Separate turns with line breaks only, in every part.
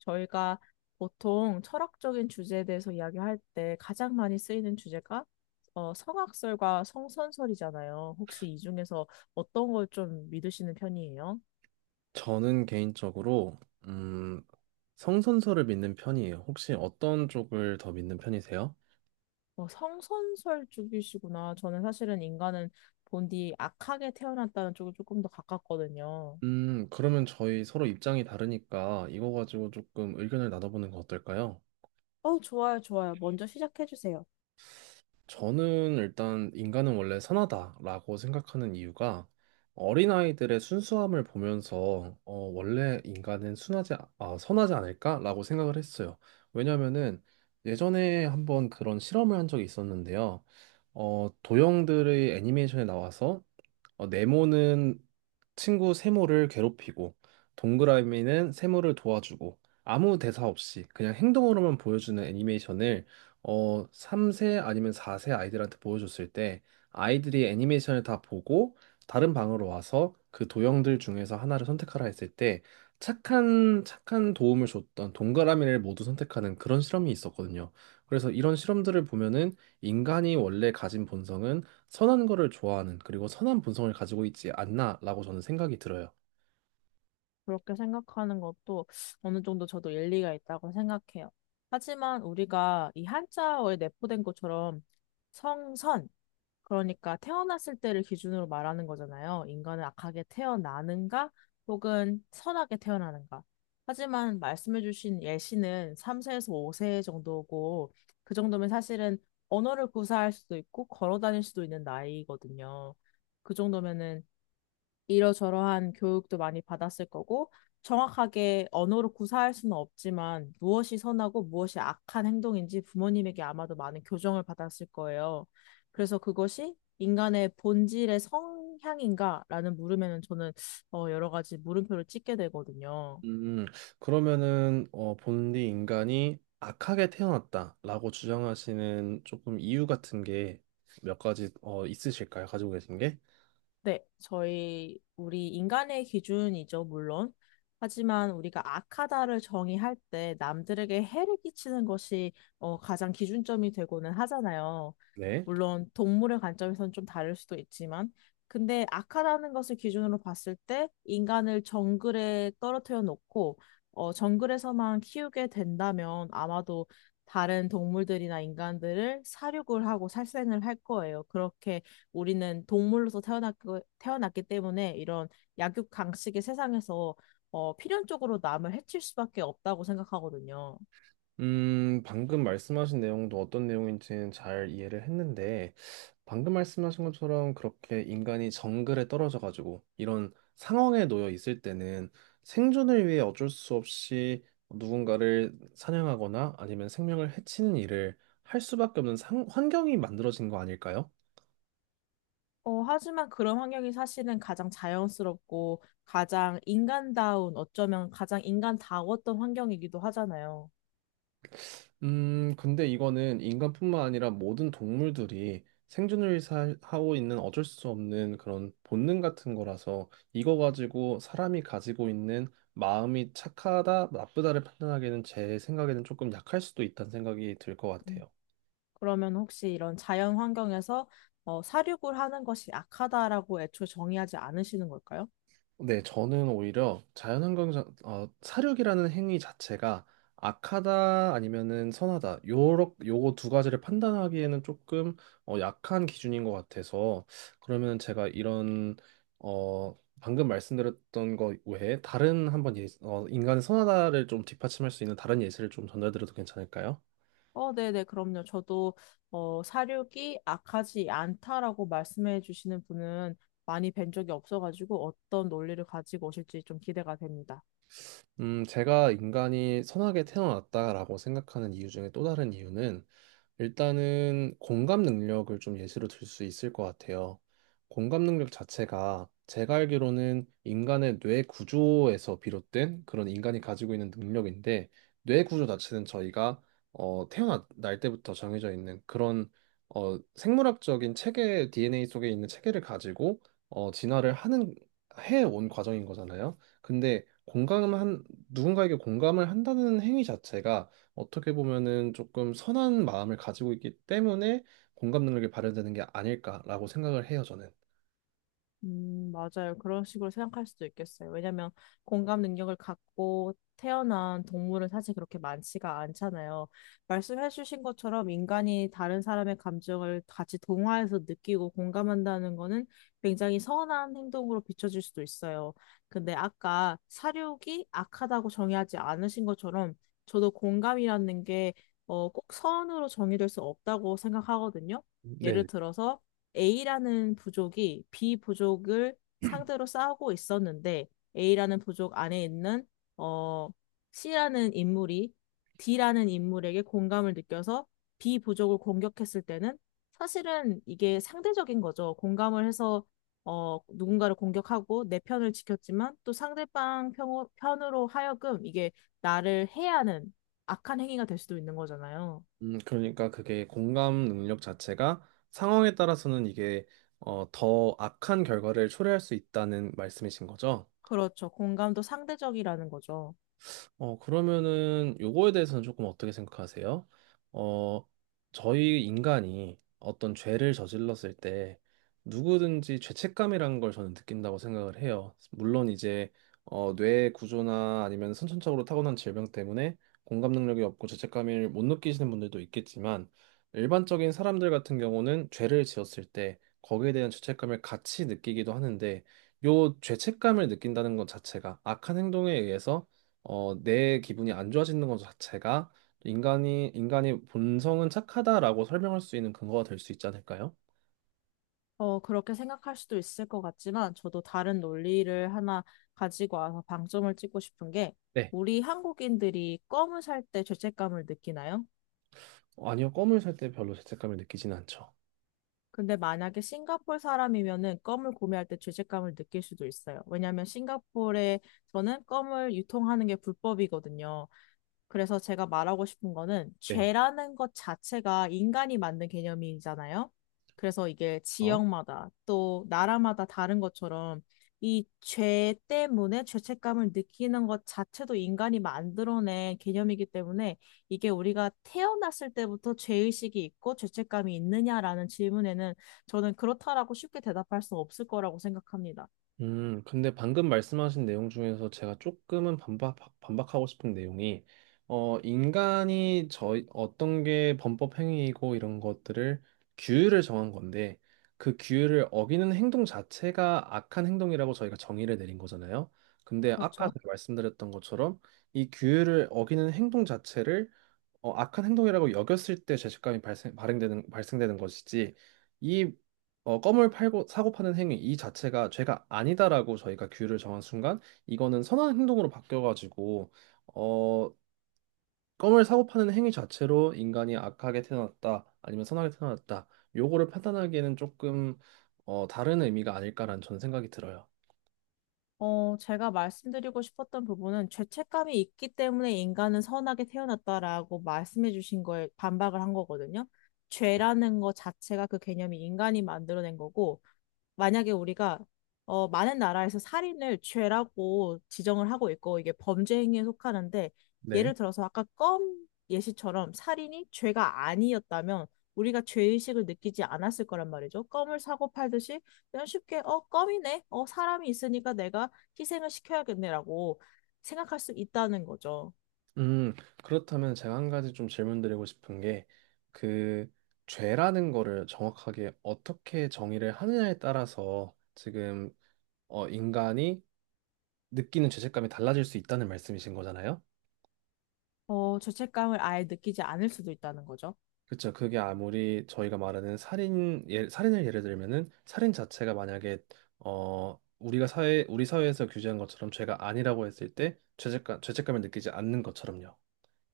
저희가 보통 철학적인 주제에 대해서 이야기할 때 가장 많이 쓰이는 주제가 성악설과 성선설이잖아요. 혹시 이 중에서 어떤 걸 좀 믿으시는 편이에요?
저는 개인적으로 음, 성선설을 믿는 편이에요. 혹시 어떤 쪽을 더 믿는 편이세요?
성선설 쪽이시구나. 저는 사실은 인간은 본디 악하게 태어났다는 쪽에 조금 더 가깝거든요.
그러면 저희 서로 입장이 다르니까 이거 가지고 조금 의견을 나눠보는 거 어떨까요?
좋아요, 좋아요. 먼저 시작해 주세요.
저는 일단 인간은 원래 선하다라고 생각하는 이유가 어린아이들의 순수함을 보면서 원래 인간은 선하지 않을까라고 생각을 했어요. 왜냐면은 예전에 한번 그런 실험을 한 적이 있었는데요. 도형들의 애니메이션에 나와서 네모는 친구 세모를 괴롭히고, 동그라미는 세모를 도와주고, 아무 대사 없이 그냥 행동으로만 보여주는 애니메이션을 3세 아니면 4세 아이들한테 보여줬을 때 아이들이 애니메이션을 다 보고 다른 방으로 와서 그 도형들 중에서 하나를 선택하라 했을 때 착한 도움을 줬던 동그라미를 모두 선택하는 그런 실험이 있었거든요. 그래서 이런 실험들을 보면은 인간이 원래 가진 본성은 선한 거를 좋아하는 그리고 선한 본성을 가지고 있지 않나라고 저는 생각이 들어요.
그렇게 생각하는 것도 어느 정도 저도 일리가 있다고 생각해요. 하지만 우리가 이 한자어에 내포된 것처럼 성선, 그러니까 태어났을 때를 기준으로 말하는 거잖아요. 인간은 악하게 태어나는가 혹은 선하게 태어나는가. 하지만 말씀해주신 예시는 3세에서 5세 정도고 그 정도면 사실은 언어를 구사할 수도 있고 걸어 다닐 수도 있는 나이거든요. 그 정도면은 이러저러한 교육도 많이 받았을 거고, 정확하게 언어로 구사할 수는 없지만, 무엇이 선하고 무엇이 악한 행동인지 부모님에게 아마도 많은 교정을 받았을 거예요. 그래서 그것이 인간의 본질의 성향인가라는 물음에는 저는 여러 가지 물음표를 찍게 되거든요.
음, 그러면은 본디 인간이 악하게 태어났다라고 주장하시는 조금 이유 같은 게 몇 가지 있으실까요? 가지고 계신 게?
네, 저희, 우리 인간의 기준이죠, 물론. 하지만 우리가 악하다를 정의할 때 남들에게 해를 끼치는 것이 가장 기준점이 되고는 하잖아요.
네.
물론 동물의 관점에서는 좀 다를 수도 있지만, 근데 악하다는 것을 기준으로 봤을 때 인간을 정글에 떨어뜨려 놓고 정글에서만 키우게 된다면 아마도 다른 동물들이나 인간들을 사육을 하고 살생을 할 거예요. 그렇게 우리는 동물로서 태어났고, 태어났기 때문에 이런 약육강식의 세상에서 필연적으로 남을 해칠 수밖에 없다고 생각하거든요.
방금 말씀하신 내용도 어떤 내용인지는 잘 이해를 했는데, 방금 말씀하신 것처럼 그렇게 인간이 정글에 떨어져가지고 이런 상황에 놓여 있을 때는 생존을 위해 어쩔 수 없이 누군가를 사냥하거나 아니면 생명을 해치는 일을 할 수밖에 없는 환경이 만들어진 거 아닐까요?
하지만 그런 환경이 사실은 가장 자연스럽고 가장 인간다운, 어쩌면 가장 인간다웠던 환경이기도 하잖아요.
근데 이거는 인간뿐만 아니라 모든 동물들이 하고 있는 어쩔 수 없는 그런 본능 같은 거라서 이거 가지고 사람이 가지고 있는 마음이 착하다, 나쁘다를 판단하기에는 제 생각에는 조금 약할 수도 있다는 생각이 들 것
음.
같아요.
그러면 혹시 이런 자연 환경에서 사육을 하는 것이 악하다라고 애초에 정의하지 않으시는 걸까요?
네, 저는 오히려 자연환경, 사륙이라는 행위 자체가 악하다 아니면은 선하다, 요거 두 가지를 판단하기에는 조금 약한 기준인 것 같아서, 그러면 제가 이런, 어, 방금 말씀드렸던 것 외에 다른 한번 인간의 선하다를 좀 뒷받침할 수 있는 다른 예시를 좀 전달드려도 괜찮을까요?
네네, 그럼요. 저도 사육이 악하지 않다라고 말씀해 주시는 분은 많이 뵌 적이 없어가지고 어떤 논리를 가지고 오실지 좀 기대가 됩니다.
제가 인간이 선하게 태어났다라고 생각하는 이유 중에 또 다른 이유는 일단은 공감 능력을 좀 예시로 들 수 있을 것 같아요. 공감 능력 자체가 제가 알기로는 인간의 뇌 구조에서 비롯된 그런 인간이 가지고 있는 능력인데 뇌 구조 자체는 저희가 태어날 때부터 정해져 있는 그런 생물학적인 체계 DNA 속에 있는 체계를 가지고 어, 진화를 하는 해 온 과정인 거잖아요. 근데 공감한 누군가에게 공감을 한다는 행위 자체가 어떻게 보면은 조금 선한 마음을 가지고 있기 때문에 공감 능력이 발현되는 게 아닐까라고 생각을 해요, 저는.
맞아요. 그런 식으로 생각할 수도 있겠어요. 왜냐면 공감 능력을 갖고 태어난 동물은 사실 그렇게 많지가 않잖아요. 말씀해 주신 것처럼 인간이 다른 사람의 감정을 같이 동화해서 느끼고 공감한다는 거는 굉장히 선한 행동으로 비춰질 수도 있어요. 근데 아까 사육이 악하다고 정의하지 않으신 것처럼 저도 공감이라는 게 꼭 선으로 정의될 수 없다고 생각하거든요. 예를
네.
들어서 A라는 부족이 B 부족을 상대로 싸우고 있었는데 A라는 부족 안에 있는 어, C라는 인물이 D라는 인물에게 공감을 느껴서 B 부족을 공격했을 때는 사실은 이게 상대적인 거죠. 공감을 해서 누군가를 공격하고 내 편을 지켰지만 또 상대방 편으로 하여금 이게 나를 해하는 악한 행위가 될 수도 있는 거잖아요.
그러니까 그게 공감 능력 자체가 상황에 따라서는 이게 더 악한 결과를 초래할 수 있다는 말씀이신 거죠?
그렇죠. 공감도 상대적이라는 거죠.
그러면은 요거에 대해서는 조금 어떻게 생각하세요? 어, 저희 인간이 어떤 죄를 저질렀을 때 누구든지 죄책감이라는 걸 저는 느낀다고 생각을 해요. 물론 이제 뇌 구조나 아니면 선천적으로 타고난 질병 때문에 공감 능력이 없고 죄책감을 못 느끼시는 분들도 있겠지만 일반적인 사람들 같은 경우는 죄를 지었을 때 거기에 대한 죄책감을 같이 느끼기도 하는데 요 죄책감을 느낀다는 것 자체가 악한 행동에 의해서 내 기분이 안 좋아지는 것 자체가 인간이 인간의 본성은 착하다라고 설명할 수 있는 근거가 될 수 있지 않을까요?
그렇게 생각할 수도 있을 것 같지만, 저도 다른 논리를 하나 가지고 와서 방점을 찍고 싶은 게,
네.
우리 한국인들이 껌을 살 때 죄책감을 느끼나요?
아니요, 껌을 살 때 별로 죄책감을 느끼지는 않죠.
근데 만약에 싱가포르 사람이면은 껌을 구매할 때 죄책감을 느낄 수도 있어요. 왜냐하면 싱가포르에서는 껌을 유통하는 게 불법이거든요. 그래서 제가 말하고 싶은 거는
네.
죄라는 것 자체가 인간이 만든 개념이잖아요. 그래서 이게
어?
지역마다 또 나라마다 다른 것처럼 이 죄 때문에 죄책감을 느끼는 것 자체도 인간이 만들어낸 개념이기 때문에 이게 우리가 태어났을 때부터 죄의식이 있고 죄책감이 있느냐라는 질문에는 저는 그렇다라고 쉽게 대답할 수 없을 거라고 생각합니다.
근데 방금 말씀하신 내용 중에서 제가 조금은 반박하고 싶은 내용이, 인간이 어떤 게 범법 행위이고 이런 것들을 규율을 정한 건데, 그 규율을 어기는 행동 자체가 악한 행동이라고 저희가 정의를 내린 거잖아요. 근데 아까
그렇죠?
제가 말씀드렸던 것처럼 이 규율을 어기는 행동 자체를 악한 행동이라고 여겼을 때 죄책감이 발생되는 것이지 이 껌을 팔고 사고 파는 행위 이 자체가 죄가 아니다라고 저희가 규율을 정한 순간 이거는 선한 행동으로 바뀌어가지고 어, 껌을 사고 파는 행위 자체로 인간이 악하게 태어났다 아니면 선하게 태어났다 요거를 판단하기에는 조금 다른 의미가 아닐까라는 저는 생각이 들어요.
제가 말씀드리고 싶었던 부분은 죄책감이 있기 때문에 인간은 선하게 태어났다라고 말씀해 주신 거에 반박을 한 거거든요. 죄라는 거 자체가 그 개념이 인간이 만들어낸 거고, 만약에 우리가 많은 나라에서 살인을 죄라고 지정을 하고 있고 이게 범죄 행위에 속하는데 예를
네.
들어서 아까 껌 예시처럼 살인이 죄가 아니었다면 우리가 죄의식을 느끼지 않았을 거란 말이죠. 껌을 사고 팔듯이 그냥 쉽게 어 껌이네. 어 사람이 있으니까 내가 희생을 시켜야겠네라고 생각할 수 있다는 거죠.
음, 그렇다면 제가 한 가지 좀 질문드리고 싶은 게, 그, 죄라는 거를 정확하게 어떻게 정의를 하느냐에 따라서 지금, 인간이 느끼는 죄책감이 달라질 수 있다는 말씀이신 거잖아요?
어 죄책감을 아예 느끼지 않을 수도 있다는 거죠.
그렇죠. 그게 아무리 저희가 말하는 살인을 예를 들면은 살인 자체가 만약에, 우리가 우리 사회에서 규제한 것처럼 죄가 아니라고 했을 때 죄책감을 느끼지 않는 것처럼요.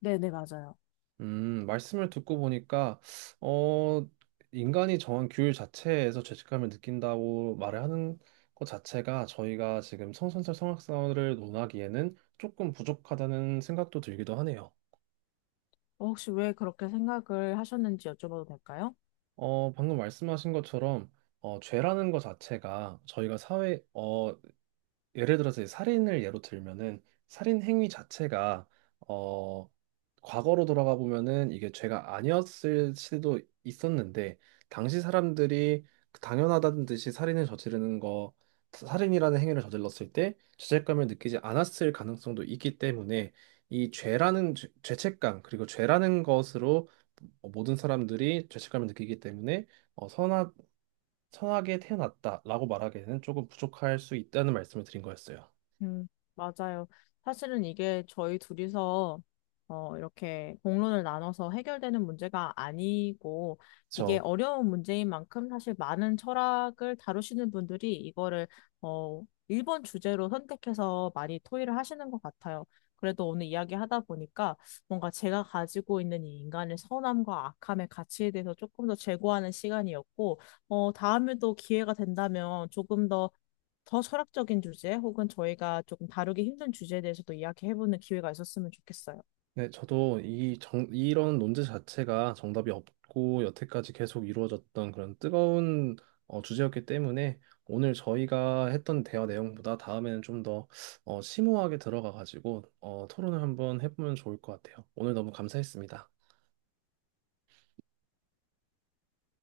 네, 네, 맞아요.
말씀을 듣고 보니까, 어, 인간이 정한 규율 자체에서 죄책감을 느낀다고 말을 하는 것 자체가 저희가 지금 성선설 성악설을 논하기에는 조금 부족하다는 생각도 들기도 하네요.
혹시 왜 그렇게 생각을 하셨는지 여쭤봐도 될까요?
방금 말씀하신 것처럼, 죄라는 것 자체가 저희가 예를 들어서 이 살인을 예로 들면은 살인 행위 자체가 어 과거로 돌아가 보면은 이게 죄가 아니었을 수도 있었는데 당시 사람들이 그 당연하다는 듯이 살인을 저지르는 거 살인이라는 행위를 저질렀을 때 죄책감을 느끼지 않았을 가능성도 있기 때문에 이 죄라는 죄책감 그리고 죄라는 것으로 모든 사람들이 죄책감을 느끼기 때문에 어, 선하, 선하게 태어났다라고 말하기에는 조금 부족할 수 있다는 말씀을 드린 거였어요.
음, 맞아요. 사실은 이게 저희 둘이서 이렇게 공론을 나눠서 해결되는 문제가 아니고 이게
그렇죠.
어려운 문제인 만큼 사실 많은 철학을 다루시는 분들이 이거를 어, 1번 주제로 선택해서 많이 토의를 하시는 것 같아요. 그래도 오늘 이야기하다 보니까 뭔가 제가 가지고 있는 이 인간의 선함과 악함의 가치에 대해서 조금 더 재고하는 시간이었고, 다음에도 기회가 된다면 조금 더 철학적인 주제 혹은 저희가 조금 다루기 힘든 주제에 대해서도 이야기해보는 기회가 있었으면 좋겠어요.
네, 저도 이런 논제 자체가 정답이 없고 여태까지 계속 이루어졌던 그런 뜨거운 주제였기 때문에 오늘 저희가 했던 대화 내용보다 다음에는 좀 더 심오하게 들어가 가지고 토론을 한번 해보면 좋을 것 같아요. 오늘 너무 감사했습니다.